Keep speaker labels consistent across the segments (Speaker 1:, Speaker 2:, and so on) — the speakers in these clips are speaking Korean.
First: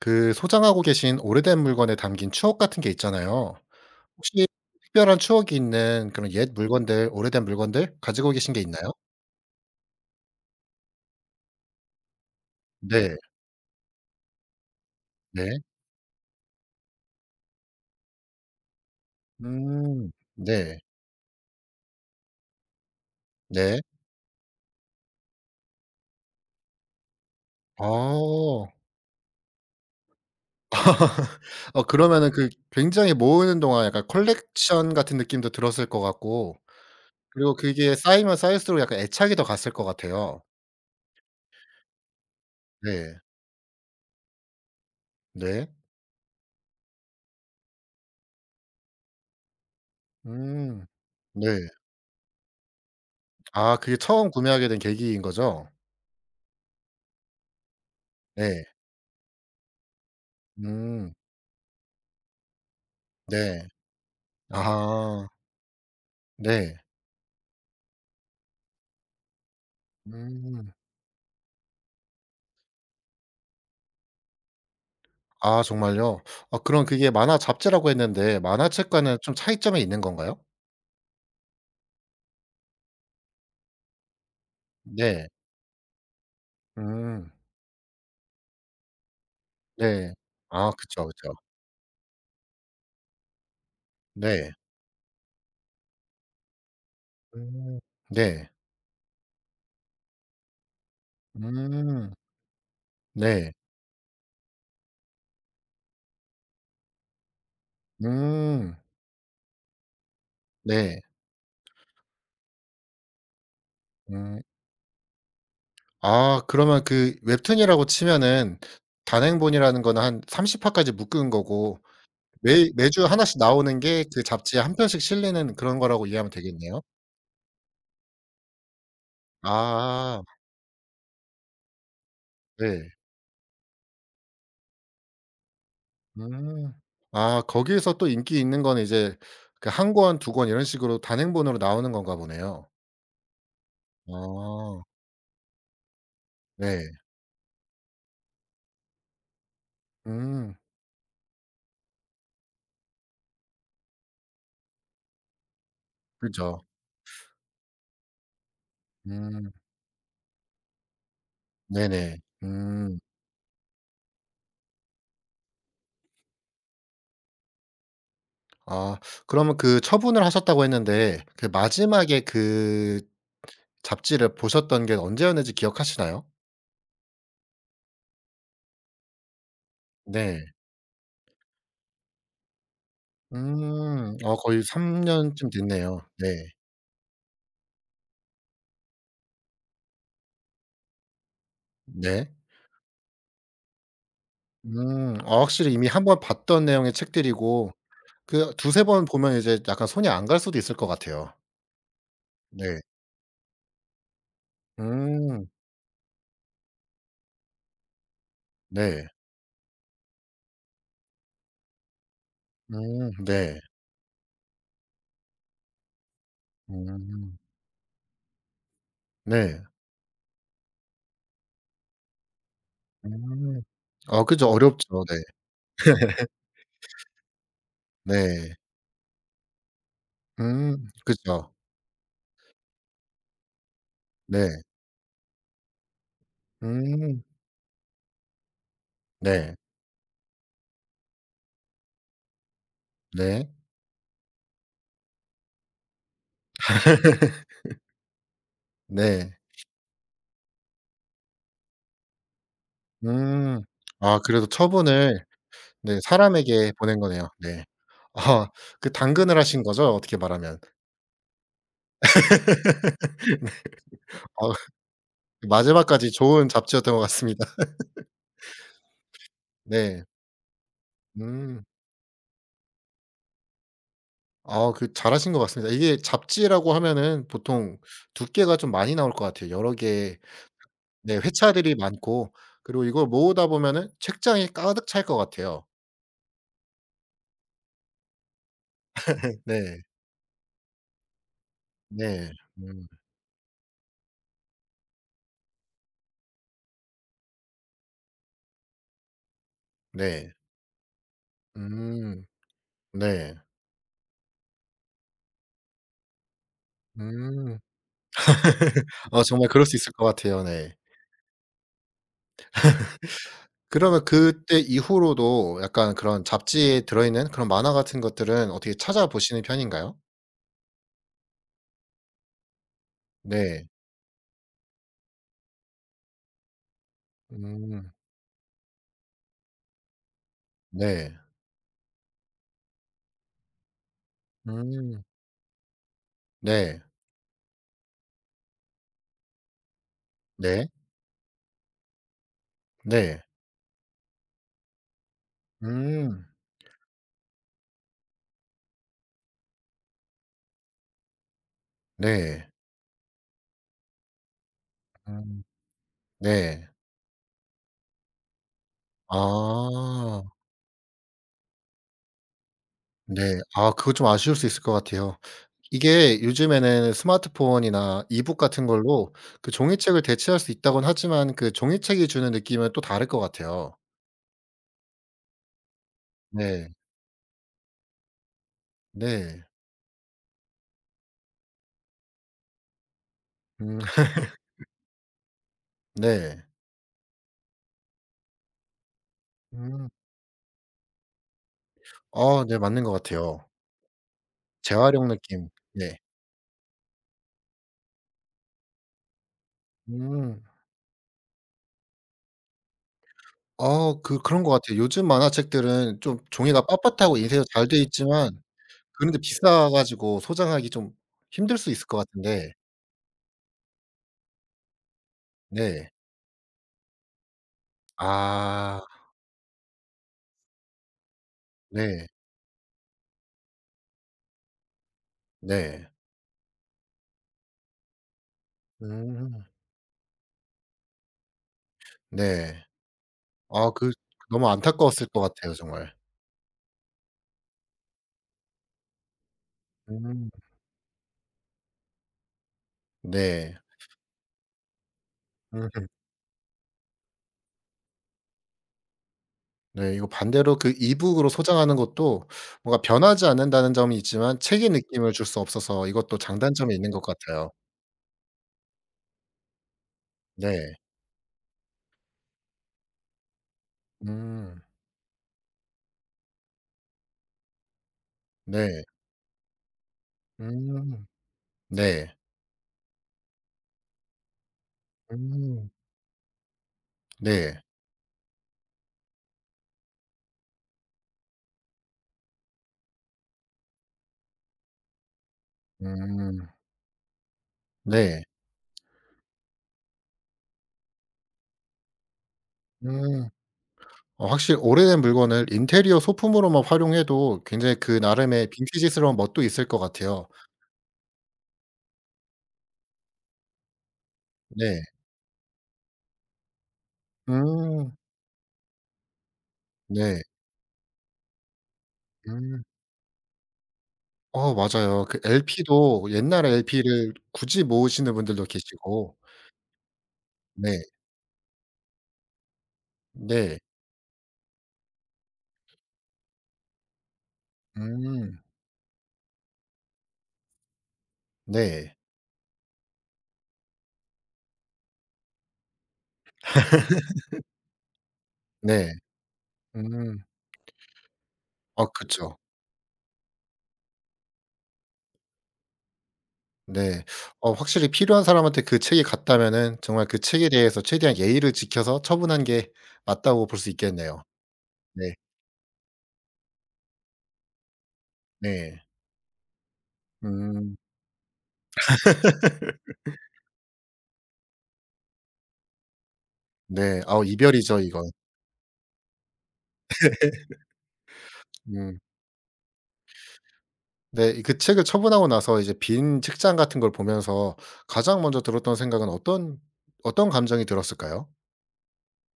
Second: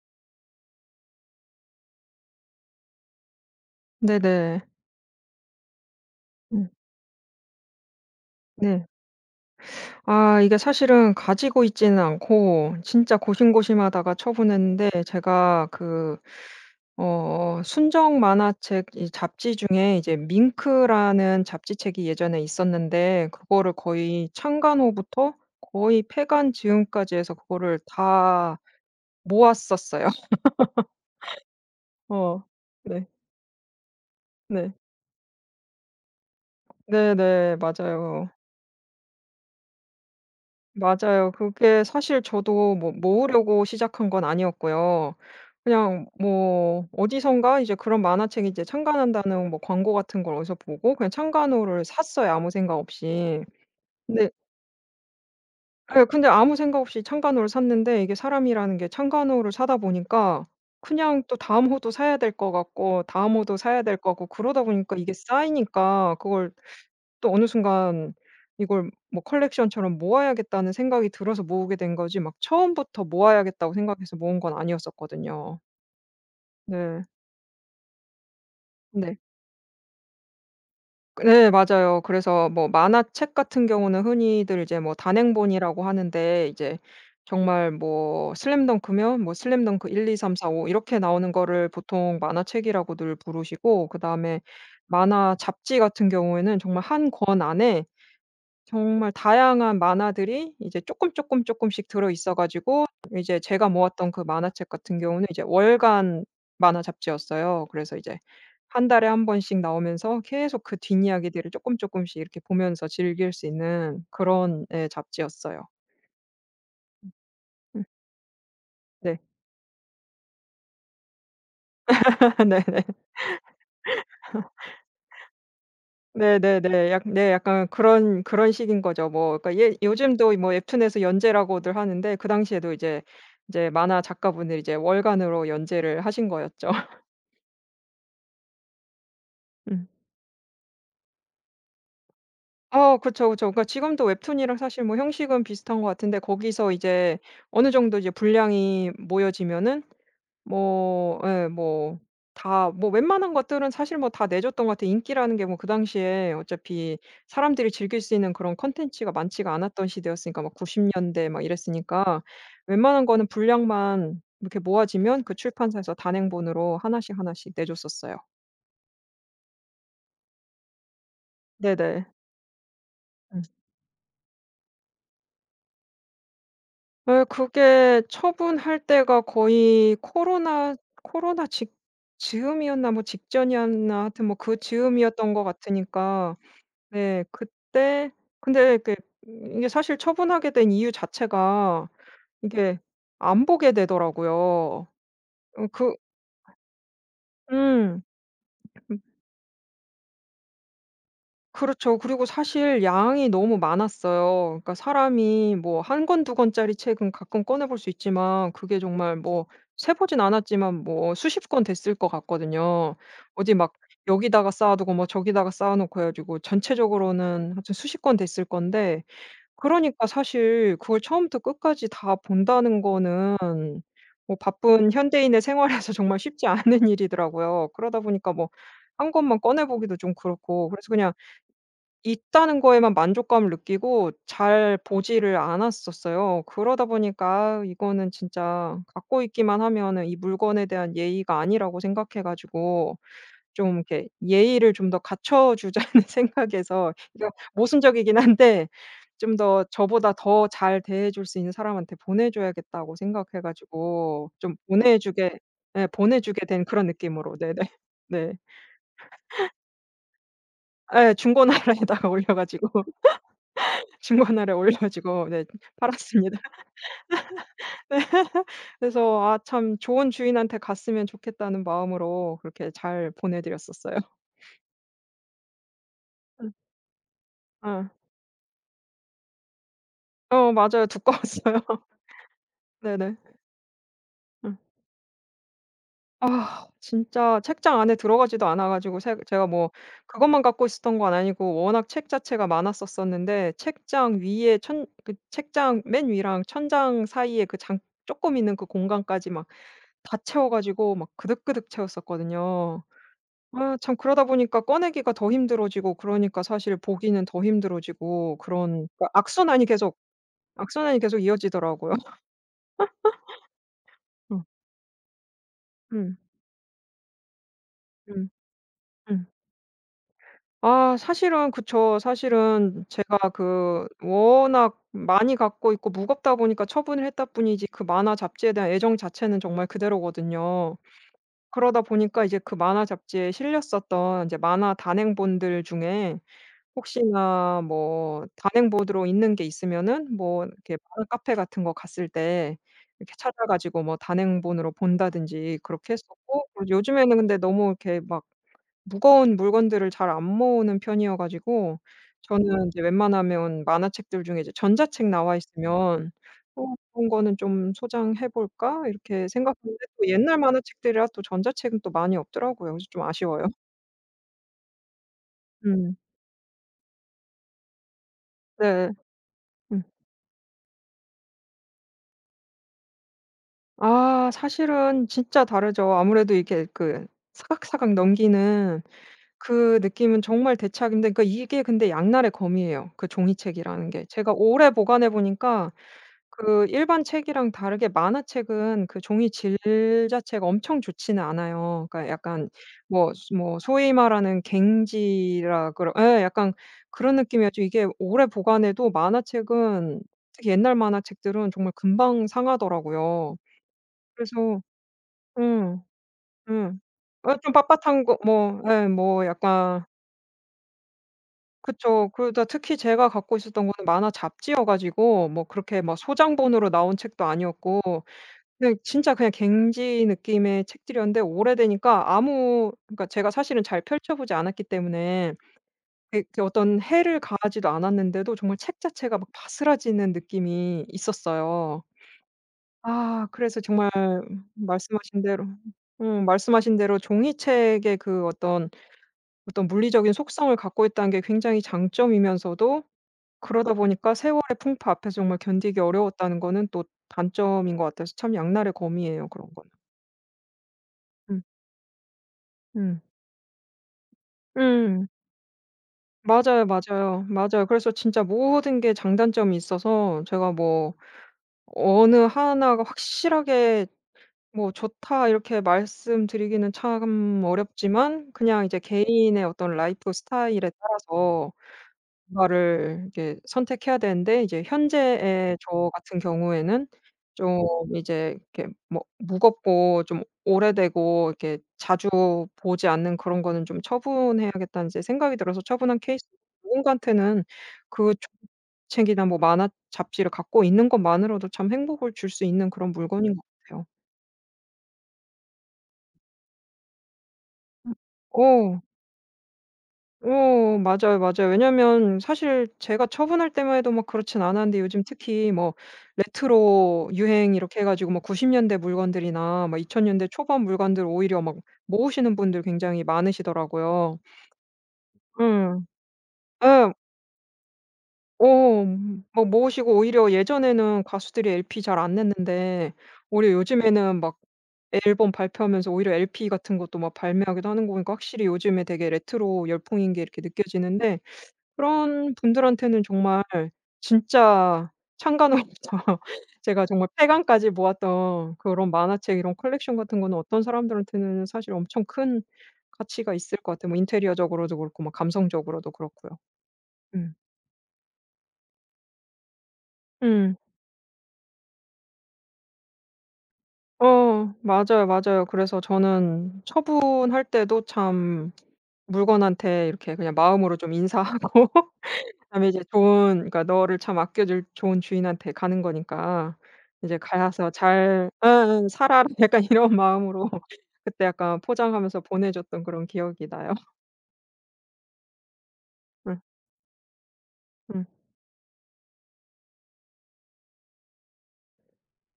Speaker 1: 그 소장하고 계신 오래된 물건에 담긴 추억 같은 게 있잖아요. 혹시
Speaker 2: 네네.
Speaker 1: 특별한 추억이 있는 그런 옛
Speaker 2: 음.
Speaker 1: 물건들, 오래된 물건들 가지고 계신 게
Speaker 2: 네.
Speaker 1: 있나요?
Speaker 2: 아 이게 사실은 가지고 있지는 않고
Speaker 1: 네.
Speaker 2: 진짜 고심고심하다가 처분했는데
Speaker 1: 네.
Speaker 2: 제가 그 순정 만화책 이 잡지 중에
Speaker 1: 음.
Speaker 2: 이제
Speaker 1: 네.
Speaker 2: 밍크라는 잡지책이 예전에 있었는데 그거를
Speaker 1: 네.
Speaker 2: 거의 창간 후부터 거의 폐간 지까지 해서 그거를 다
Speaker 1: 어.
Speaker 2: 모았었어요.
Speaker 1: 어 그러면은
Speaker 2: 어.
Speaker 1: 그
Speaker 2: 네.
Speaker 1: 굉장히 모으는 동안 약간
Speaker 2: 네.
Speaker 1: 컬렉션 같은 느낌도 들었을 것 같고 그리고
Speaker 2: 네네.
Speaker 1: 그게
Speaker 2: 맞아요.
Speaker 1: 쌓이면 쌓일수록 약간 애착이 더 갔을 것 같아요.
Speaker 2: 맞아요. 그게 사실 저도 뭐
Speaker 1: 네.
Speaker 2: 모으려고 시작한 건 아니었고요.
Speaker 1: 네.
Speaker 2: 그냥 뭐 어디선가 이제 그런 만화책이 이제 창간한다는 뭐 광고 같은 걸 어디서
Speaker 1: 음.
Speaker 2: 보고 그냥
Speaker 1: 네.
Speaker 2: 창간호를 샀어요, 아무 생각 없이.
Speaker 1: 아 그게
Speaker 2: 근데
Speaker 1: 처음 구매하게 된 계기인 거죠?
Speaker 2: 예. 근데 아무 생각 없이 창간호를 샀는데 이게
Speaker 1: 네.
Speaker 2: 사람이라는 게 창간호를 사다 보니까
Speaker 1: 음.
Speaker 2: 그냥 또 다음 호도 사야 될 것 같고 다음
Speaker 1: 네.
Speaker 2: 호도
Speaker 1: 네.
Speaker 2: 사야 될 거고 그러다 보니까 이게
Speaker 1: 아하.
Speaker 2: 쌓이니까 그걸
Speaker 1: 네.
Speaker 2: 또 어느 순간 이걸 뭐 '컬렉션처럼 모아야겠다.'는
Speaker 1: 음.
Speaker 2: 생각이 들어서 모으게 된 거지 막 처음부터 모아야겠다고 생각해서 모은 건 아니었었거든요.
Speaker 1: 아 정말요? 아 그럼
Speaker 2: 네.
Speaker 1: 그게 만화 잡지라고 했는데 만화책과는
Speaker 2: 네.
Speaker 1: 좀 차이점이 있는 건가요?
Speaker 2: 네, 맞아요. 그래서 뭐 만화책 같은 경우는 흔히들 이제 뭐
Speaker 1: 네.
Speaker 2: 단행본이라고 하는데, 이제
Speaker 1: 음.
Speaker 2: 정말 뭐 슬램덩크면 뭐 슬램덩크 1,
Speaker 1: 네.
Speaker 2: 2, 3, 4, 5
Speaker 1: 아
Speaker 2: 이렇게
Speaker 1: 그쵸, 그쵸.
Speaker 2: 나오는 거를 보통 만화책이라고들 부르시고, 그다음에
Speaker 1: 네.
Speaker 2: 만화 잡지 같은 경우에는 정말 한 권
Speaker 1: 음.
Speaker 2: 안에
Speaker 1: 네.
Speaker 2: 정말 다양한 만화들이 이제 쪼끔 쪼끔 쪼끔씩 들어
Speaker 1: 음.
Speaker 2: 있어 가지고, 이제
Speaker 1: 네.
Speaker 2: 제가 모았던 그 만화책 같은 경우는 이제 월간 만화 잡지였어요. 그래서 이제
Speaker 1: 음.
Speaker 2: 한 달에 한 번씩 나오면서 계속 그
Speaker 1: 네.
Speaker 2: 뒷이야기들을 쪼끔 쪼끔씩 이렇게 보면서 즐길 수 있는
Speaker 1: 음.
Speaker 2: 그런 예 잡지였어요.
Speaker 1: 아 그러면 그
Speaker 2: 음.
Speaker 1: 웹툰이라고 치면은
Speaker 2: 네.
Speaker 1: 단행본이라는 거는 한 30 화까지 묶은 거고
Speaker 2: 네네.
Speaker 1: 매 매주 하나씩 나오는 게 그 잡지에 한 편씩 실리는 그런 거라고 이해하면 되겠네요.
Speaker 2: 네네네. 약 네 약간 그런 식인 거죠. 뭐 그러니까 예
Speaker 1: 아.
Speaker 2: 요즘도 뭐 웹툰에서 연재라고들 하는데, 그 당시에도
Speaker 1: 네.
Speaker 2: 이제, 이제 만화 작가분들이 이제 월간으로 연재를 하신 거였죠.
Speaker 1: 음. 아 거기에서 또 인기 있는 건 이제 그
Speaker 2: 음.
Speaker 1: 한 권, 두 권 이런 식으로 단행본으로 나오는 건가 보네요.
Speaker 2: 어 그쵸, 그쵸. 그러니까 지금도 웹툰이랑
Speaker 1: 아
Speaker 2: 사실 뭐 형식은 비슷한 것 같은데 거기서
Speaker 1: 네.
Speaker 2: 이제 어느 정도 이제 분량이 모여지면은
Speaker 1: 음
Speaker 2: 뭐 예 뭐 다 뭐 웬만한 것들은 사실 뭐 다 내줬던 것 같아요. 인기라는 게 뭐 그 당시에
Speaker 1: 그죠.
Speaker 2: 어차피 사람들이 즐길 수 있는 그런 콘텐츠가
Speaker 1: 음
Speaker 2: 많지가 않았던 시대였으니까 막 90 년대 막
Speaker 1: 네네.
Speaker 2: 이랬으니까
Speaker 1: 음.
Speaker 2: 웬만한 거는 분량만 이렇게 모아지면 그 출판사에서 단행본으로 하나씩 하나씩 내줬었어요.
Speaker 1: 아 그러면 그 처분을 하셨다고 했는데 그
Speaker 2: 네네.
Speaker 1: 마지막에 그 잡지를 보셨던 게 언제였는지 기억하시나요?
Speaker 2: 예, 그게 처분할 때가 거의
Speaker 1: 네.
Speaker 2: 코로나 코로나 직 즈음이었나 뭐 직전이었나
Speaker 1: 음.
Speaker 2: 하여튼 뭐
Speaker 1: 어
Speaker 2: 그
Speaker 1: 거의 3
Speaker 2: 즈음이었던 것
Speaker 1: 년쯤 됐네요. 네.
Speaker 2: 같으니까. 네 그때 근데 이게 이게 사실 처분하게 된 이유 자체가
Speaker 1: 네.
Speaker 2: 이게 안 보게 되더라고요.
Speaker 1: 음. 아
Speaker 2: 어
Speaker 1: 확실히 이미
Speaker 2: 그
Speaker 1: 한 번 봤던 내용의 책들이고
Speaker 2: 음.
Speaker 1: 그 두세 번 보면 이제 약간 손이 안 갈 수도 있을 것 같아요.
Speaker 2: 그렇죠. 그리고
Speaker 1: 네.
Speaker 2: 사실 양이 너무 많았어요. 그러니까
Speaker 1: 음.
Speaker 2: 사람이 뭐 한 권 두 권짜리 책은 가끔 꺼내 볼 수 있지만 그게
Speaker 1: 네.
Speaker 2: 정말 뭐 세 보진 않았지만 뭐 수십 권 됐을 것 같거든요. 어디
Speaker 1: 네.
Speaker 2: 막 여기다가 쌓아 두고 뭐 저기다가 쌓아 놓고 해 가지고
Speaker 1: 음.
Speaker 2: 전체적으로는 하여튼 수십 권 됐을 건데,
Speaker 1: 네.
Speaker 2: 그러니까 사실 그걸 처음부터 끝까지 다 본다는 거는
Speaker 1: 음. 아
Speaker 2: 뭐
Speaker 1: 그죠.
Speaker 2: 바쁜
Speaker 1: 어렵죠. 네.
Speaker 2: 현대인의 생활에서 정말 쉽지 않은 일이더라고요. 그러다 보니까 뭐
Speaker 1: 네.
Speaker 2: 한 권만 꺼내 보기도 좀 그렇고, 그래서 그냥
Speaker 1: 그죠.
Speaker 2: 있다는 거에만 만족감을 느끼고
Speaker 1: 네.
Speaker 2: 잘 보지를 않았었어요. 그러다
Speaker 1: 음.
Speaker 2: 보니까 '아 이거는 진짜 갖고
Speaker 1: 네.
Speaker 2: 있기만 하면은 이 물건에 대한 예의가 아니라.'고 생각해 가지고
Speaker 1: 네.
Speaker 2: 좀 이렇게 예의를 좀 더 갖춰 주자는 생각에서, 이거 모순적이긴 한데
Speaker 1: 네.
Speaker 2: 좀 더 '저보다 더 잘 대해 줄 수 있는 사람한테 보내 줘야겠다.'고 생각해
Speaker 1: 음. 아
Speaker 2: 가지고
Speaker 1: 그래도
Speaker 2: 좀
Speaker 1: 처분을 네
Speaker 2: 보내 주게 된
Speaker 1: 사람에게
Speaker 2: 그런
Speaker 1: 보낸 거네요.
Speaker 2: 느낌으로. 네네.
Speaker 1: 네.
Speaker 2: 네.
Speaker 1: 아 그 당근을 하신 거죠? 어떻게 말하면.
Speaker 2: 예. 중고나라에다가 올려 가지고 친구
Speaker 1: 어
Speaker 2: 하나를 올려주고, 네
Speaker 1: 마지막까지
Speaker 2: 팔았습니다.
Speaker 1: 좋은 잡지였던 것 같습니다.
Speaker 2: 네. 그래서 아 참
Speaker 1: 네.
Speaker 2: 좋은 주인한테 갔으면 좋겠다는
Speaker 1: 음.
Speaker 2: 마음으로 그렇게 잘 보내 드렸었어요.
Speaker 1: 아 그 잘하신 것 같습니다. 이게
Speaker 2: 음.
Speaker 1: 잡지라고 하면은 보통
Speaker 2: 어.
Speaker 1: 두께가 좀 많이 나올 것 같아요. 여러 개의
Speaker 2: 어 맞아요.
Speaker 1: 네
Speaker 2: 두꺼웠어요.
Speaker 1: 회차들이 많고 그리고 이걸
Speaker 2: 네네.
Speaker 1: 모으다 보면은 책장이
Speaker 2: 음.
Speaker 1: 가득 찰 것 같아요.
Speaker 2: 아 진짜 책장 안에 들어가지도 않아 가지고 제가 뭐
Speaker 1: 네.
Speaker 2: 그것만 갖고 있었던 건 아니고 워낙 책
Speaker 1: 네.
Speaker 2: 자체가
Speaker 1: 음
Speaker 2: 많았었었는데 책장 위에 천 그 책장 맨 위랑 천장 사이에 그 장 조금 있는 그 공간까지 막 다
Speaker 1: 네.
Speaker 2: 채워 가지고 막 그득그득
Speaker 1: 음
Speaker 2: 채웠었거든요.
Speaker 1: 네.
Speaker 2: 아 참 그러다 보니까 꺼내기가 더 힘들어지고 그러니까 사실 보기는 더
Speaker 1: 음.
Speaker 2: 힘들어지고 그런 그러니까
Speaker 1: 어 정말 그럴 수 있을 것 같아요. 네.
Speaker 2: 악순환이 계속 이어지더라고요.
Speaker 1: 그러면
Speaker 2: 음.
Speaker 1: 그때 이후로도 약간
Speaker 2: 음.
Speaker 1: 그런 잡지에 들어있는 그런 만화 같은
Speaker 2: 음.
Speaker 1: 것들은 어떻게
Speaker 2: 음.
Speaker 1: 찾아보시는 편인가요?
Speaker 2: 아 사실은 그쵸. 사실은 제가
Speaker 1: 네.
Speaker 2: 그 워낙 많이 갖고 있고 무겁다 보니까 처분을 했다 뿐이지 그
Speaker 1: 음.
Speaker 2: 만화 잡지에 대한 애정 자체는 정말 그대로거든요.
Speaker 1: 네.
Speaker 2: 그러다 보니까 이제 그 만화 잡지에 실렸었던 이제 만화
Speaker 1: 음.
Speaker 2: 단행본들 중에
Speaker 1: 네.
Speaker 2: 혹시나 뭐 단행본으로 있는 게 있으면은 뭐
Speaker 1: 네.
Speaker 2: 이렇게 마을 카페 같은 거 갔을 때 이렇게
Speaker 1: 네.
Speaker 2: 찾아 가지고 뭐 단행본으로 본다든지 그렇게
Speaker 1: 음.
Speaker 2: 했었고, 그리고 요즘에는 근데 너무 이렇게 막 무거운 물건들을 잘 안 모으는 편이어 가지고
Speaker 1: 네.
Speaker 2: 저는 이제 웬만하면 만화책들 중에 이제 전자책 나와
Speaker 1: 음
Speaker 2: 있으면
Speaker 1: 네.
Speaker 2: '어 그런 거는 좀 소장해 볼까?' 이렇게 생각하는데, 또
Speaker 1: 아.
Speaker 2: 옛날 만화책들이라 또 전자책은 또 많이 없더라고요. 그래서 좀
Speaker 1: 네.
Speaker 2: 아쉬워요.
Speaker 1: 아 그거 좀 아쉬울 수 있을 것 같아요.
Speaker 2: 음.
Speaker 1: 이게 요즘에는 스마트폰이나 이북 같은
Speaker 2: 네.
Speaker 1: 걸로 그
Speaker 2: 음.
Speaker 1: 종이책을 대체할 수 있다고는 하지만 그 종이책이 주는 느낌은 또 다를 것 같아요.
Speaker 2: 아 사실은 진짜 다르죠. 아무래도 이게
Speaker 1: 네.
Speaker 2: 그 사각사각 넘기는
Speaker 1: 네.
Speaker 2: 그 느낌은 정말 대체하기 힘든, 그러니까 이게 근데 양날의 검이에요, 그
Speaker 1: 음
Speaker 2: 종이책이라는 게. 제가 오래 보관해 보니까
Speaker 1: 네.
Speaker 2: 그 일반 책이랑 다르게 만화책은 그 종이 질
Speaker 1: 음.
Speaker 2: 자체가 엄청 좋지는 않아요. 그러니까
Speaker 1: 아
Speaker 2: 약간
Speaker 1: 네 맞는 것 같아요.
Speaker 2: 뭐 소위 말하는
Speaker 1: 재활용 느낌.
Speaker 2: 갱지라 그런
Speaker 1: 네.
Speaker 2: 예 약간 그런 느낌이었죠. 이게 오래 보관해도 만화책은
Speaker 1: 음.
Speaker 2: 특히 옛날 만화책들은 정말 금방 상하더라고요.
Speaker 1: 아 그 그런 것
Speaker 2: 그래서
Speaker 1: 같아요. 요즘
Speaker 2: 음.
Speaker 1: 만화책들은 좀 종이가
Speaker 2: 음.
Speaker 1: 빳빳하고
Speaker 2: 어
Speaker 1: 인쇄도
Speaker 2: 좀
Speaker 1: 잘 돼
Speaker 2: 빳빳한 거
Speaker 1: 있지만
Speaker 2: 뭐 예
Speaker 1: 그런데
Speaker 2: 뭐
Speaker 1: 비싸
Speaker 2: 약간
Speaker 1: 가지고 소장하기 좀 힘들 수 있을 것
Speaker 2: 그쵸. 그러다
Speaker 1: 같은데
Speaker 2: 특히 제가 갖고 있었던 거는 만화 잡지여 가지고 뭐 그렇게
Speaker 1: 네.
Speaker 2: 막 소장본으로 나온 책도 아니었고 그냥
Speaker 1: 아
Speaker 2: 진짜 그냥 갱지 느낌의 책들이었는데
Speaker 1: 네.
Speaker 2: 오래되니까 아무 그러니까 제가 사실은 잘 펼쳐 보지 않았기 때문에
Speaker 1: 네.
Speaker 2: 어떤 해를 가하지도 않았는데도 정말 책 자체가 막
Speaker 1: 음
Speaker 2: 바스라지는 느낌이 있었어요.
Speaker 1: 네.
Speaker 2: 아 그래서
Speaker 1: 아 그
Speaker 2: 정말
Speaker 1: 너무 안타까웠을 것
Speaker 2: 말씀하신 대로
Speaker 1: 같아요 정말.
Speaker 2: 말씀하신 대로 종이책의 그 어떤 물리적인
Speaker 1: 음
Speaker 2: 속성을 갖고 있다는 게 굉장히 장점이면서도
Speaker 1: 네.
Speaker 2: 그러다 보니까 세월의 풍파 앞에서 정말 견디기
Speaker 1: 음
Speaker 2: 어려웠다는 거는 또 단점인 것 같아서 참 양날의 검이에요 그런 거는.
Speaker 1: 네 이거 반대로 그 이북으로
Speaker 2: 음.
Speaker 1: 소장하는 것도 뭔가
Speaker 2: 음.
Speaker 1: 변하지 않는다는 점이 있지만 책의
Speaker 2: 음.
Speaker 1: 느낌을 줄 수 없어서 이것도
Speaker 2: 맞아요,
Speaker 1: 장단점이 있는 것
Speaker 2: 맞아요.
Speaker 1: 같아요.
Speaker 2: 맞아요. 그래서 진짜 모든 게 장단점이 있어서 제가
Speaker 1: 네.
Speaker 2: 뭐 어느 하나가 확실하게
Speaker 1: 음
Speaker 2: 뭐 '좋다.' 이렇게 말씀드리기는 참 어렵지만, 그냥 이제
Speaker 1: 네.
Speaker 2: 개인의 어떤 라이프 스타일에
Speaker 1: 음
Speaker 2: 따라서
Speaker 1: 네.
Speaker 2: 뭔가를 이렇게 선택해야 되는데, 이제 현재의
Speaker 1: 음
Speaker 2: 저 같은 경우에는
Speaker 1: 네.
Speaker 2: 좀 이제 이렇게 뭐 무겁고 좀 오래되고 이렇게 자주 보지 않는 그런 거는 좀 '처분해야겠다.'는 이제 생각이 들어서 처분한 케이스.
Speaker 1: 음
Speaker 2: 누군가한테는 그
Speaker 1: 네.
Speaker 2: 책이나 뭐 만화 잡지를 갖고 있는 것만으로도 참 행복을 줄 수 있는 그런
Speaker 1: 음.
Speaker 2: 물건인 것 같아요.
Speaker 1: 어 확실히 오래된 물건을 인테리어 소품으로만 활용해도 굉장히 그 나름의
Speaker 2: 어.
Speaker 1: 빈티지스러운 멋도 있을 것 같아요.
Speaker 2: 어 맞아요, 맞아요. 왜냐면 사실 제가 처분할 때만 해도 막 그렇진
Speaker 1: 네.
Speaker 2: 않았는데 요즘 특히 뭐 레트로 유행 이렇게 해
Speaker 1: 음.
Speaker 2: 가지고 뭐 90 년대 물건들이나 막 2000
Speaker 1: 네.
Speaker 2: 년대 초반 물건들 오히려 막 모으시는
Speaker 1: 음.
Speaker 2: 분들 굉장히 많으시더라고요.
Speaker 1: 어 맞아요. 그
Speaker 2: 응.
Speaker 1: LP도 옛날
Speaker 2: 예.
Speaker 1: LP를 굳이 모으시는 분들도
Speaker 2: 어
Speaker 1: 계시고.
Speaker 2: 막 모으시고 오히려
Speaker 1: 네.
Speaker 2: 예전에는 가수들이 LP 잘 안 냈는데 오히려
Speaker 1: 네.
Speaker 2: 요즘에는 막 앨범 발표하면서 오히려 LP 같은 것도 막 발매하기도 하는 거 보니까
Speaker 1: 음.
Speaker 2: 확실히 요즘에 되게 레트로 열풍인 게 이렇게 느껴지는데,
Speaker 1: 네.
Speaker 2: 그런 분들한테는 정말 진짜 창간호입니다. 제가 정말 폐간까지 모았던 그런
Speaker 1: 네.
Speaker 2: 만화책 이런 컬렉션 같은
Speaker 1: 음.
Speaker 2: 거는 어떤 사람들한테는 사실
Speaker 1: 아
Speaker 2: 엄청
Speaker 1: 그쵸.
Speaker 2: 큰 가치가 있을 것 같아요. 뭐 인테리어적으로도 그렇고 막 감성적으로도 그렇고요.
Speaker 1: 네.
Speaker 2: 음.
Speaker 1: 어 확실히 필요한 사람한테 그 책이 갔다면은 정말 그 책에
Speaker 2: 음.
Speaker 1: 대해서 최대한 예의를 지켜서 처분한 게 맞다고 볼 수 있겠네요.
Speaker 2: 어 맞아요,
Speaker 1: 네.
Speaker 2: 맞아요. 그래서 저는 처분할 때도 참
Speaker 1: 네.
Speaker 2: 물건한테 이렇게 그냥
Speaker 1: 음.
Speaker 2: 마음으로 좀 인사하고 그다음에 이제 좋은, 그러니까 너를 참 아껴줄 좋은 주인한테 가는 거니까
Speaker 1: 네.
Speaker 2: 이제
Speaker 1: 아우
Speaker 2: 가서
Speaker 1: 이별이죠 이건.
Speaker 2: "잘 예예 살아라." 약간 이런 마음으로 그때 약간
Speaker 1: 음.
Speaker 2: 포장하면서 보내줬던 그런 기억이 나요.
Speaker 1: 네. 이 그 책을 처분하고 나서 이제 빈
Speaker 2: 음.
Speaker 1: 책장 같은 걸 보면서
Speaker 2: 음.
Speaker 1: 가장 먼저 들었던 생각은 어떤 어떤 감정이 들었을까요?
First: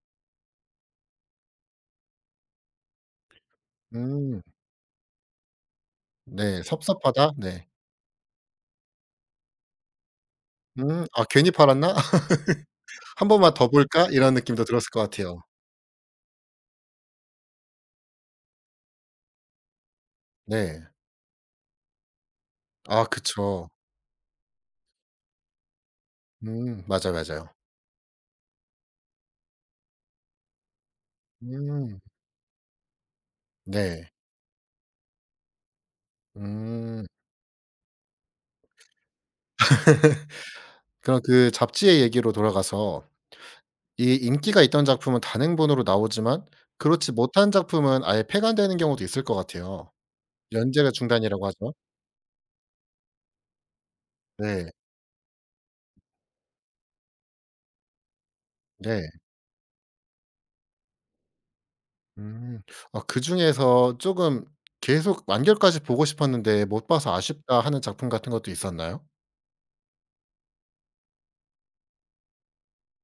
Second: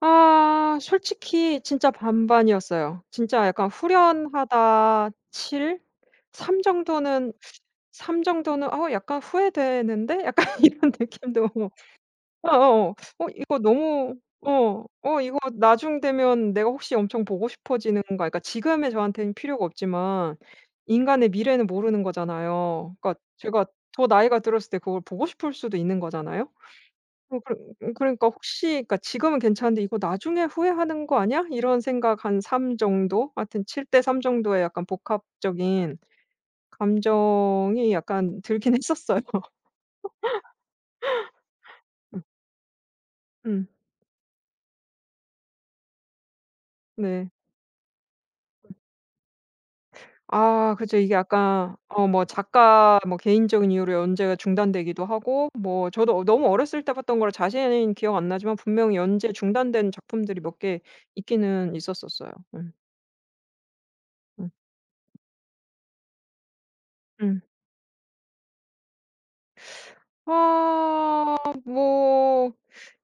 Speaker 2: 아 솔직히 진짜 반반이었어요. 진짜 약간
Speaker 1: 음.
Speaker 2: 후련하다 7,
Speaker 1: 네.
Speaker 2: 3
Speaker 1: '섭섭하다.'
Speaker 2: 정도는
Speaker 1: 네.
Speaker 2: 삼 정도는 '어 약간 후회되는데?' 약간 이런
Speaker 1: 음. '아
Speaker 2: 느낌도.
Speaker 1: 괜히 팔았나? 한 번만
Speaker 2: 이거
Speaker 1: 더 볼까?'
Speaker 2: 너무
Speaker 1: 이런 느낌도 들었을 것
Speaker 2: 이거
Speaker 1: 같아요.
Speaker 2: 나중 되면 내가 혹시 엄청 보고 싶어지는 건가. 그러니까 지금의 저한테는 필요가 없지만
Speaker 1: 네.
Speaker 2: 인간의 미래는 모르는 거잖아요.
Speaker 1: 아
Speaker 2: 그러니까 제가
Speaker 1: 그쵸.
Speaker 2: 더 나이가 들었을 때 그걸 보고 싶을 수도 있는 거잖아요.
Speaker 1: 음. 맞아요, 맞아요.
Speaker 2: 그러니까 혹시 그러니까 지금은 괜찮은데 '이거 나중에 후회하는 거 아니야?' 이런
Speaker 1: 음.
Speaker 2: 생각 한 3 정도, 하여튼
Speaker 1: 네.
Speaker 2: 7:3 정도의 약간 복합적인
Speaker 1: 음.
Speaker 2: 감정이 약간 들긴 했었어요.
Speaker 1: 그럼 그 잡지의 얘기로 돌아가서
Speaker 2: 음.
Speaker 1: 이 인기가 있던 작품은 단행본으로 나오지만 그렇지
Speaker 2: 네.
Speaker 1: 못한 작품은 아예 폐간되는 경우도 있을 것 같아요.
Speaker 2: 아
Speaker 1: 연재가
Speaker 2: 그죠. 이게
Speaker 1: 중단이라고 하죠.
Speaker 2: 약간 어 뭐 작가 뭐 개인적인 이유로 연재가
Speaker 1: 네.
Speaker 2: 중단되기도 하고 뭐 저도 어 너무 어렸을 때 봤던 거라 자세히는 기억 안 나지만 분명히
Speaker 1: 네.
Speaker 2: 연재 중단된 작품들이 몇 개 있기는 있었었어요.
Speaker 1: 음.
Speaker 2: 음.
Speaker 1: 아 그중에서 쪼금
Speaker 2: 음.
Speaker 1: 계속 완결까지 보고 싶었는데 못 봐서
Speaker 2: 음.
Speaker 1: 아쉽다 하는 작품 같은 것도 있었나요?
Speaker 2: 아뭐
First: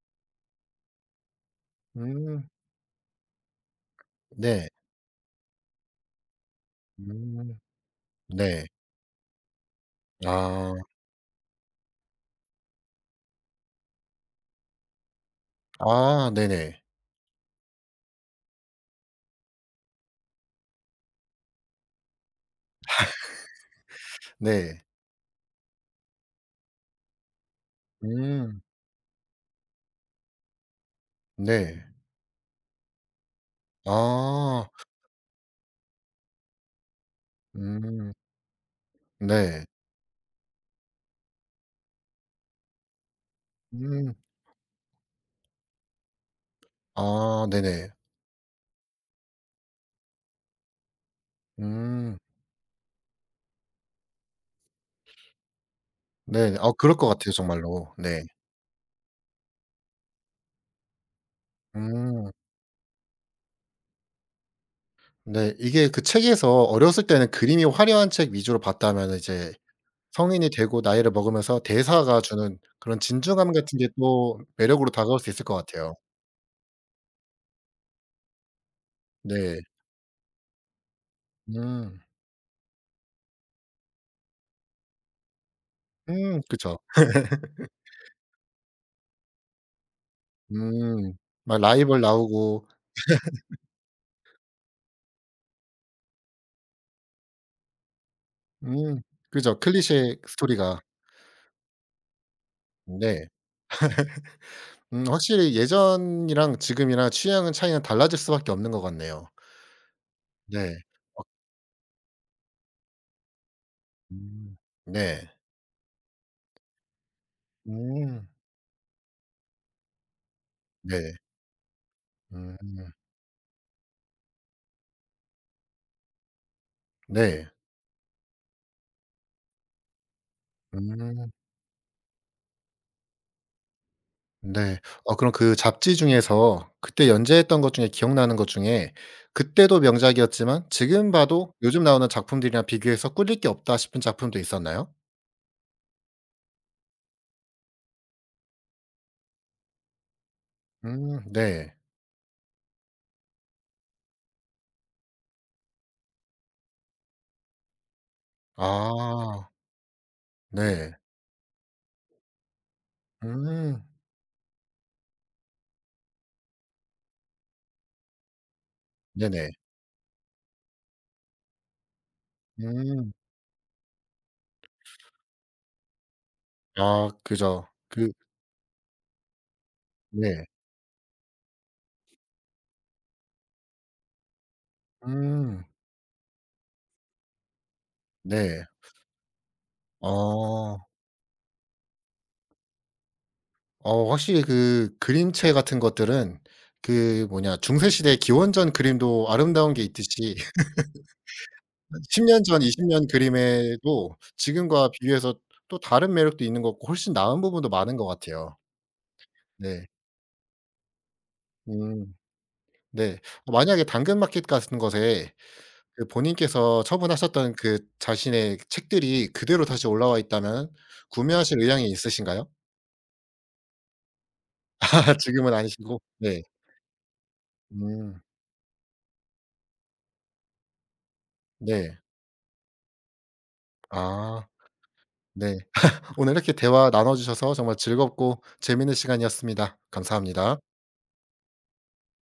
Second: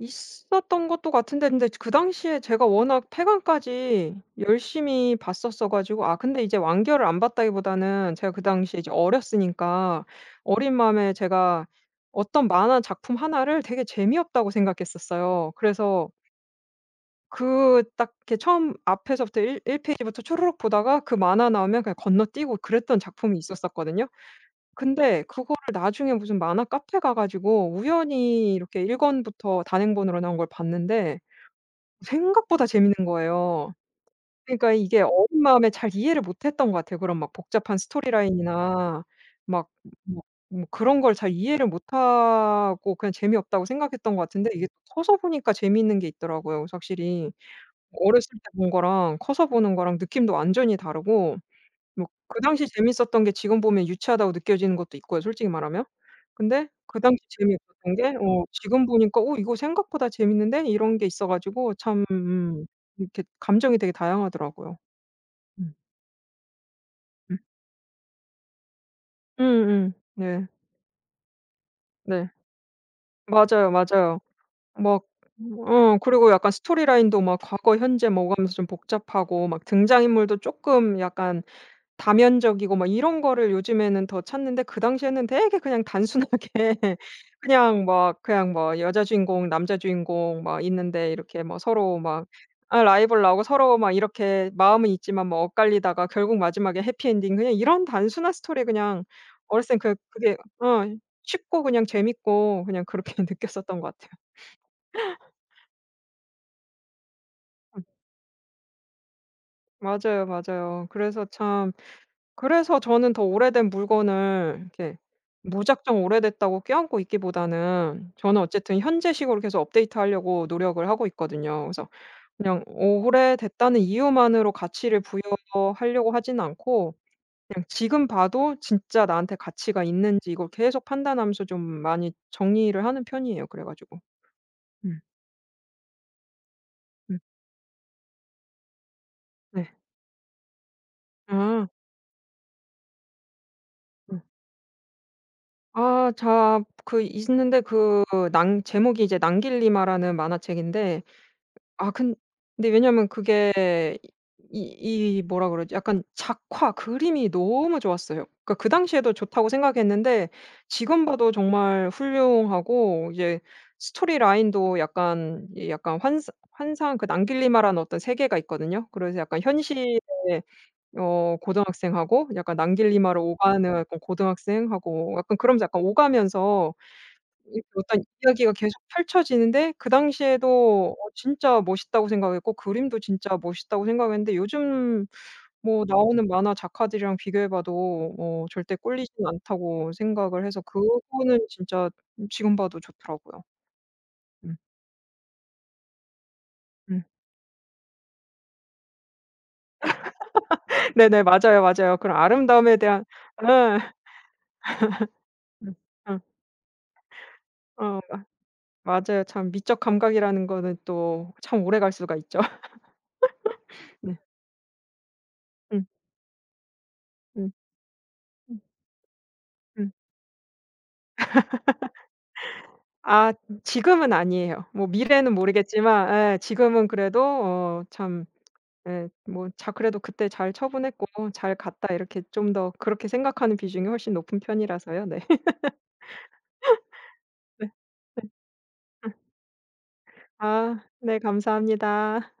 Speaker 2: 있었던 것도 같은데, 근데 그 당시에
Speaker 1: 음.
Speaker 2: 제가 워낙 패관까지
Speaker 1: 네.
Speaker 2: 열심히 봤었어 가지고 아 근데 이제 완결을 안
Speaker 1: 음.
Speaker 2: 봤다기보다는 제가 그
Speaker 1: 네.
Speaker 2: 당시에 이제 어렸으니까
Speaker 1: 아.
Speaker 2: 어린 마음에 제가 어떤 만화 작품 하나를 되게 재미없다고 생각했었어요. 그래서
Speaker 1: 아 네네.
Speaker 2: 그 딱 이렇게 처음 앞에서부터 일 1 페이지부터 초르륵 보다가 그 만화 나오면 그냥 건너뛰고 그랬던 작품이 있었었거든요.
Speaker 1: 네.
Speaker 2: 근데 그거를 나중에 무슨 만화 카페 가 가지고 우연히
Speaker 1: 음.
Speaker 2: 이렇게 1 권부터 단행본으로 나온 걸 봤는데
Speaker 1: 네.
Speaker 2: 생각보다 재밌는 거예요.
Speaker 1: 아.
Speaker 2: 그러니까 이게 어린 마음에 잘 이해를 못 했던 것 같아요. 그런 막 복잡한 스토리
Speaker 1: 음.
Speaker 2: 라인이나
Speaker 1: 네.
Speaker 2: 막 뭐 그런 걸 잘 이해를 못하고 그냥 재미없다고
Speaker 1: 음.
Speaker 2: 생각했던 것 같은데 이게 커서 보니까 재미있는 게 있더라고요. 그래서 확실히
Speaker 1: 아 네네.
Speaker 2: 어렸을 때 본 거랑 커서 보는 거랑 느낌도 완전히 다르고, 뭐
Speaker 1: 음.
Speaker 2: 그 당시 재밌었던 게 지금 보면 유치하다고 느껴지는 것도 있고요, 솔직히 말하면.
Speaker 1: 네.
Speaker 2: 근데
Speaker 1: 아 그럴
Speaker 2: 그
Speaker 1: 것
Speaker 2: 당시
Speaker 1: 같아요 정말로.
Speaker 2: 재미있었던 게
Speaker 1: 네.
Speaker 2: 어 지금 보니까 '어 이거 생각보다 재밌는데?' 이런 게 있어 가지고 참
Speaker 1: 음.
Speaker 2: 이렇게 감정이 되게 다양하더라고요.
Speaker 1: 네.
Speaker 2: 음.
Speaker 1: 이게 그 책에서 어렸을 때는
Speaker 2: 음.
Speaker 1: 그림이 화려한 책 위주로 봤다면은 이제
Speaker 2: 음음. 네.
Speaker 1: 성인이 되고 나이를 먹으면서 대사가
Speaker 2: 네.
Speaker 1: 주는 그런 진중함
Speaker 2: 맞아요,
Speaker 1: 같은 게
Speaker 2: 맞아요.
Speaker 1: 또 매력으로
Speaker 2: 막
Speaker 1: 다가올 수 있을 것 같아요.
Speaker 2: 어 그리고 약간 스토리 라인도 막 과거, 현재 뭐 오가면서 좀 복잡하고
Speaker 1: 네.
Speaker 2: 막 등장인물도 쪼끔 약간
Speaker 1: 음.
Speaker 2: 다면적이고 막 이런 거를 요즘에는 더 찾는데, 그 당시에는 되게 그냥 단순하게
Speaker 1: 그쵸.
Speaker 2: 그냥 막 그냥 뭐 여자 주인공 남자 주인공 막 있는데
Speaker 1: 음.
Speaker 2: 이렇게 뭐
Speaker 1: 막
Speaker 2: 서로
Speaker 1: 라이벌
Speaker 2: 막
Speaker 1: 나오고
Speaker 2: 아 라이벌 나오고 서로 막 이렇게 마음은 있지만 뭐 엇갈리다가 결국 마지막에 해피엔딩 그냥 이런 단순한 스토리
Speaker 1: 음
Speaker 2: 그냥
Speaker 1: 그죠.
Speaker 2: 어렸을 땐그
Speaker 1: 클리셰
Speaker 2: 그게
Speaker 1: 스토리가.
Speaker 2: 어 쉽고 그냥 재밌고 그냥 그렇게
Speaker 1: 네.
Speaker 2: 느꼈었던 것 같아요.
Speaker 1: 확실히 예전이랑 지금이랑 취향은 차이는
Speaker 2: 음.
Speaker 1: 달라질 수밖에 없는 것 같네요.
Speaker 2: 맞아요,
Speaker 1: 네.
Speaker 2: 맞아요. 그래서 참 그래서 저는 더 오래된
Speaker 1: 음.
Speaker 2: 물건을 이렇게
Speaker 1: 네.
Speaker 2: 무작정 오래됐다고 껴안고 있기보다는
Speaker 1: 음.
Speaker 2: 저는 어쨌든 현재식으로 계속 업데이트하려고 노력을 하고
Speaker 1: 네.
Speaker 2: 있거든요. 그래서 그냥
Speaker 1: 음
Speaker 2: 오래됐다는 이유만으로 가치를 부여하려고 하진 않고,
Speaker 1: 네.
Speaker 2: 그냥 지금 봐도 진짜 나한테 가치가 있는지 이걸 계속
Speaker 1: 음
Speaker 2: 판단하면서 좀 많이 정리를 하는 편이에요, 그래 가지고.
Speaker 1: 네.
Speaker 2: 음.
Speaker 1: 어 그럼 그 잡지 중에서 그때
Speaker 2: 음.
Speaker 1: 연재했던 것 중에 기억나는 것 중에
Speaker 2: 네.
Speaker 1: 그때도 명작이었지만 지금 봐도
Speaker 2: 아.
Speaker 1: 요즘 나오는 작품들이랑 비교해서 꿀릴 게 없다 싶은
Speaker 2: 음.
Speaker 1: 작품도 있었나요?
Speaker 2: 아 자 그 있는데 그 낭 제목이 이제 낭길리마라는 만화책인데,
Speaker 1: 네.
Speaker 2: 아 근 근데 왜냐면 그게 이 이 뭐라 그러지? 약간 작화 그림이 너무 좋았어요. 그러니까 그 당시에도 좋다고
Speaker 1: 아
Speaker 2: 생각했는데
Speaker 1: 네.
Speaker 2: 지금 봐도 정말 훌륭하고 이제
Speaker 1: 음
Speaker 2: 스토리 라인도 약간 이 약간 환상 그 낭길리마라는 어떤 세계가 있거든요. 그래서 약간
Speaker 1: 네네.
Speaker 2: 현실의 어 고등학생하고 약간
Speaker 1: 음.
Speaker 2: 낭길리마로 오가는 약간 고등학생하고 약간 그러면서 약간 오가면서
Speaker 1: 아 그죠.
Speaker 2: 이렇게 어떤
Speaker 1: 그
Speaker 2: 이야기가 계속 펼쳐지는데 그
Speaker 1: 네.
Speaker 2: 당시에도 어 진짜 멋있다고 생각했고 그림도 진짜 멋있다고 생각했는데 요즘
Speaker 1: 음
Speaker 2: 뭐 나오는 만화 작가들이랑 비교해 봐도 어
Speaker 1: 네.
Speaker 2: 절대 꿀리지는 않다고 생각을 해서
Speaker 1: 어.
Speaker 2: 그거는 진짜 지금 봐도 좋더라고요.
Speaker 1: 어 확실히
Speaker 2: 음.
Speaker 1: 그 그림체 같은 것들은
Speaker 2: 음.
Speaker 1: 그 뭐냐 중세 시대 기원전 그림도 아름다운 게 있듯이
Speaker 2: 네네. 맞아요, 맞아요. 그런
Speaker 1: 10년 전,
Speaker 2: 아름다움에 대한
Speaker 1: 20년
Speaker 2: 예.
Speaker 1: 그림에도 지금과 비교해서
Speaker 2: 음.
Speaker 1: 또 다른 매력도 있는 것 같고 훨씬 나은 부분도 많은
Speaker 2: 어. 어.
Speaker 1: 것 같아요.
Speaker 2: 맞아요. 참 미적
Speaker 1: 네.
Speaker 2: 감각이라는 거는 또 참 오래 갈
Speaker 1: 음
Speaker 2: 수가 있죠.
Speaker 1: 네. 어, 만약에
Speaker 2: 네.
Speaker 1: 당근마켓 같은 것에
Speaker 2: 음.
Speaker 1: 그 본인께서
Speaker 2: 음.
Speaker 1: 처분하셨던 그 자신의
Speaker 2: 음.
Speaker 1: 책들이 그대로 다시
Speaker 2: 음.
Speaker 1: 올라와 있다면 구매하실 의향이 있으신가요?
Speaker 2: 아 지금은 아니에요. 뭐 미래는
Speaker 1: 지금은 아니시고.
Speaker 2: 모르겠지만, 예
Speaker 1: 네.
Speaker 2: 지금은 그래도 어
Speaker 1: 음
Speaker 2: 참 예 뭐 '자 그래도 그때 잘 처분했고 잘 갔다.'
Speaker 1: 네.
Speaker 2: 이렇게 좀 더 그렇게 생각하는 비중이 훨씬 높은
Speaker 1: 아
Speaker 2: 편이라서요. 네.
Speaker 1: 네. 오늘 이렇게 대화 나눠 주셔서
Speaker 2: 네.
Speaker 1: 정말 즐겁고 재미있는 시간이었습니다. 감사합니다.
Speaker 2: 아 네 감사합니다.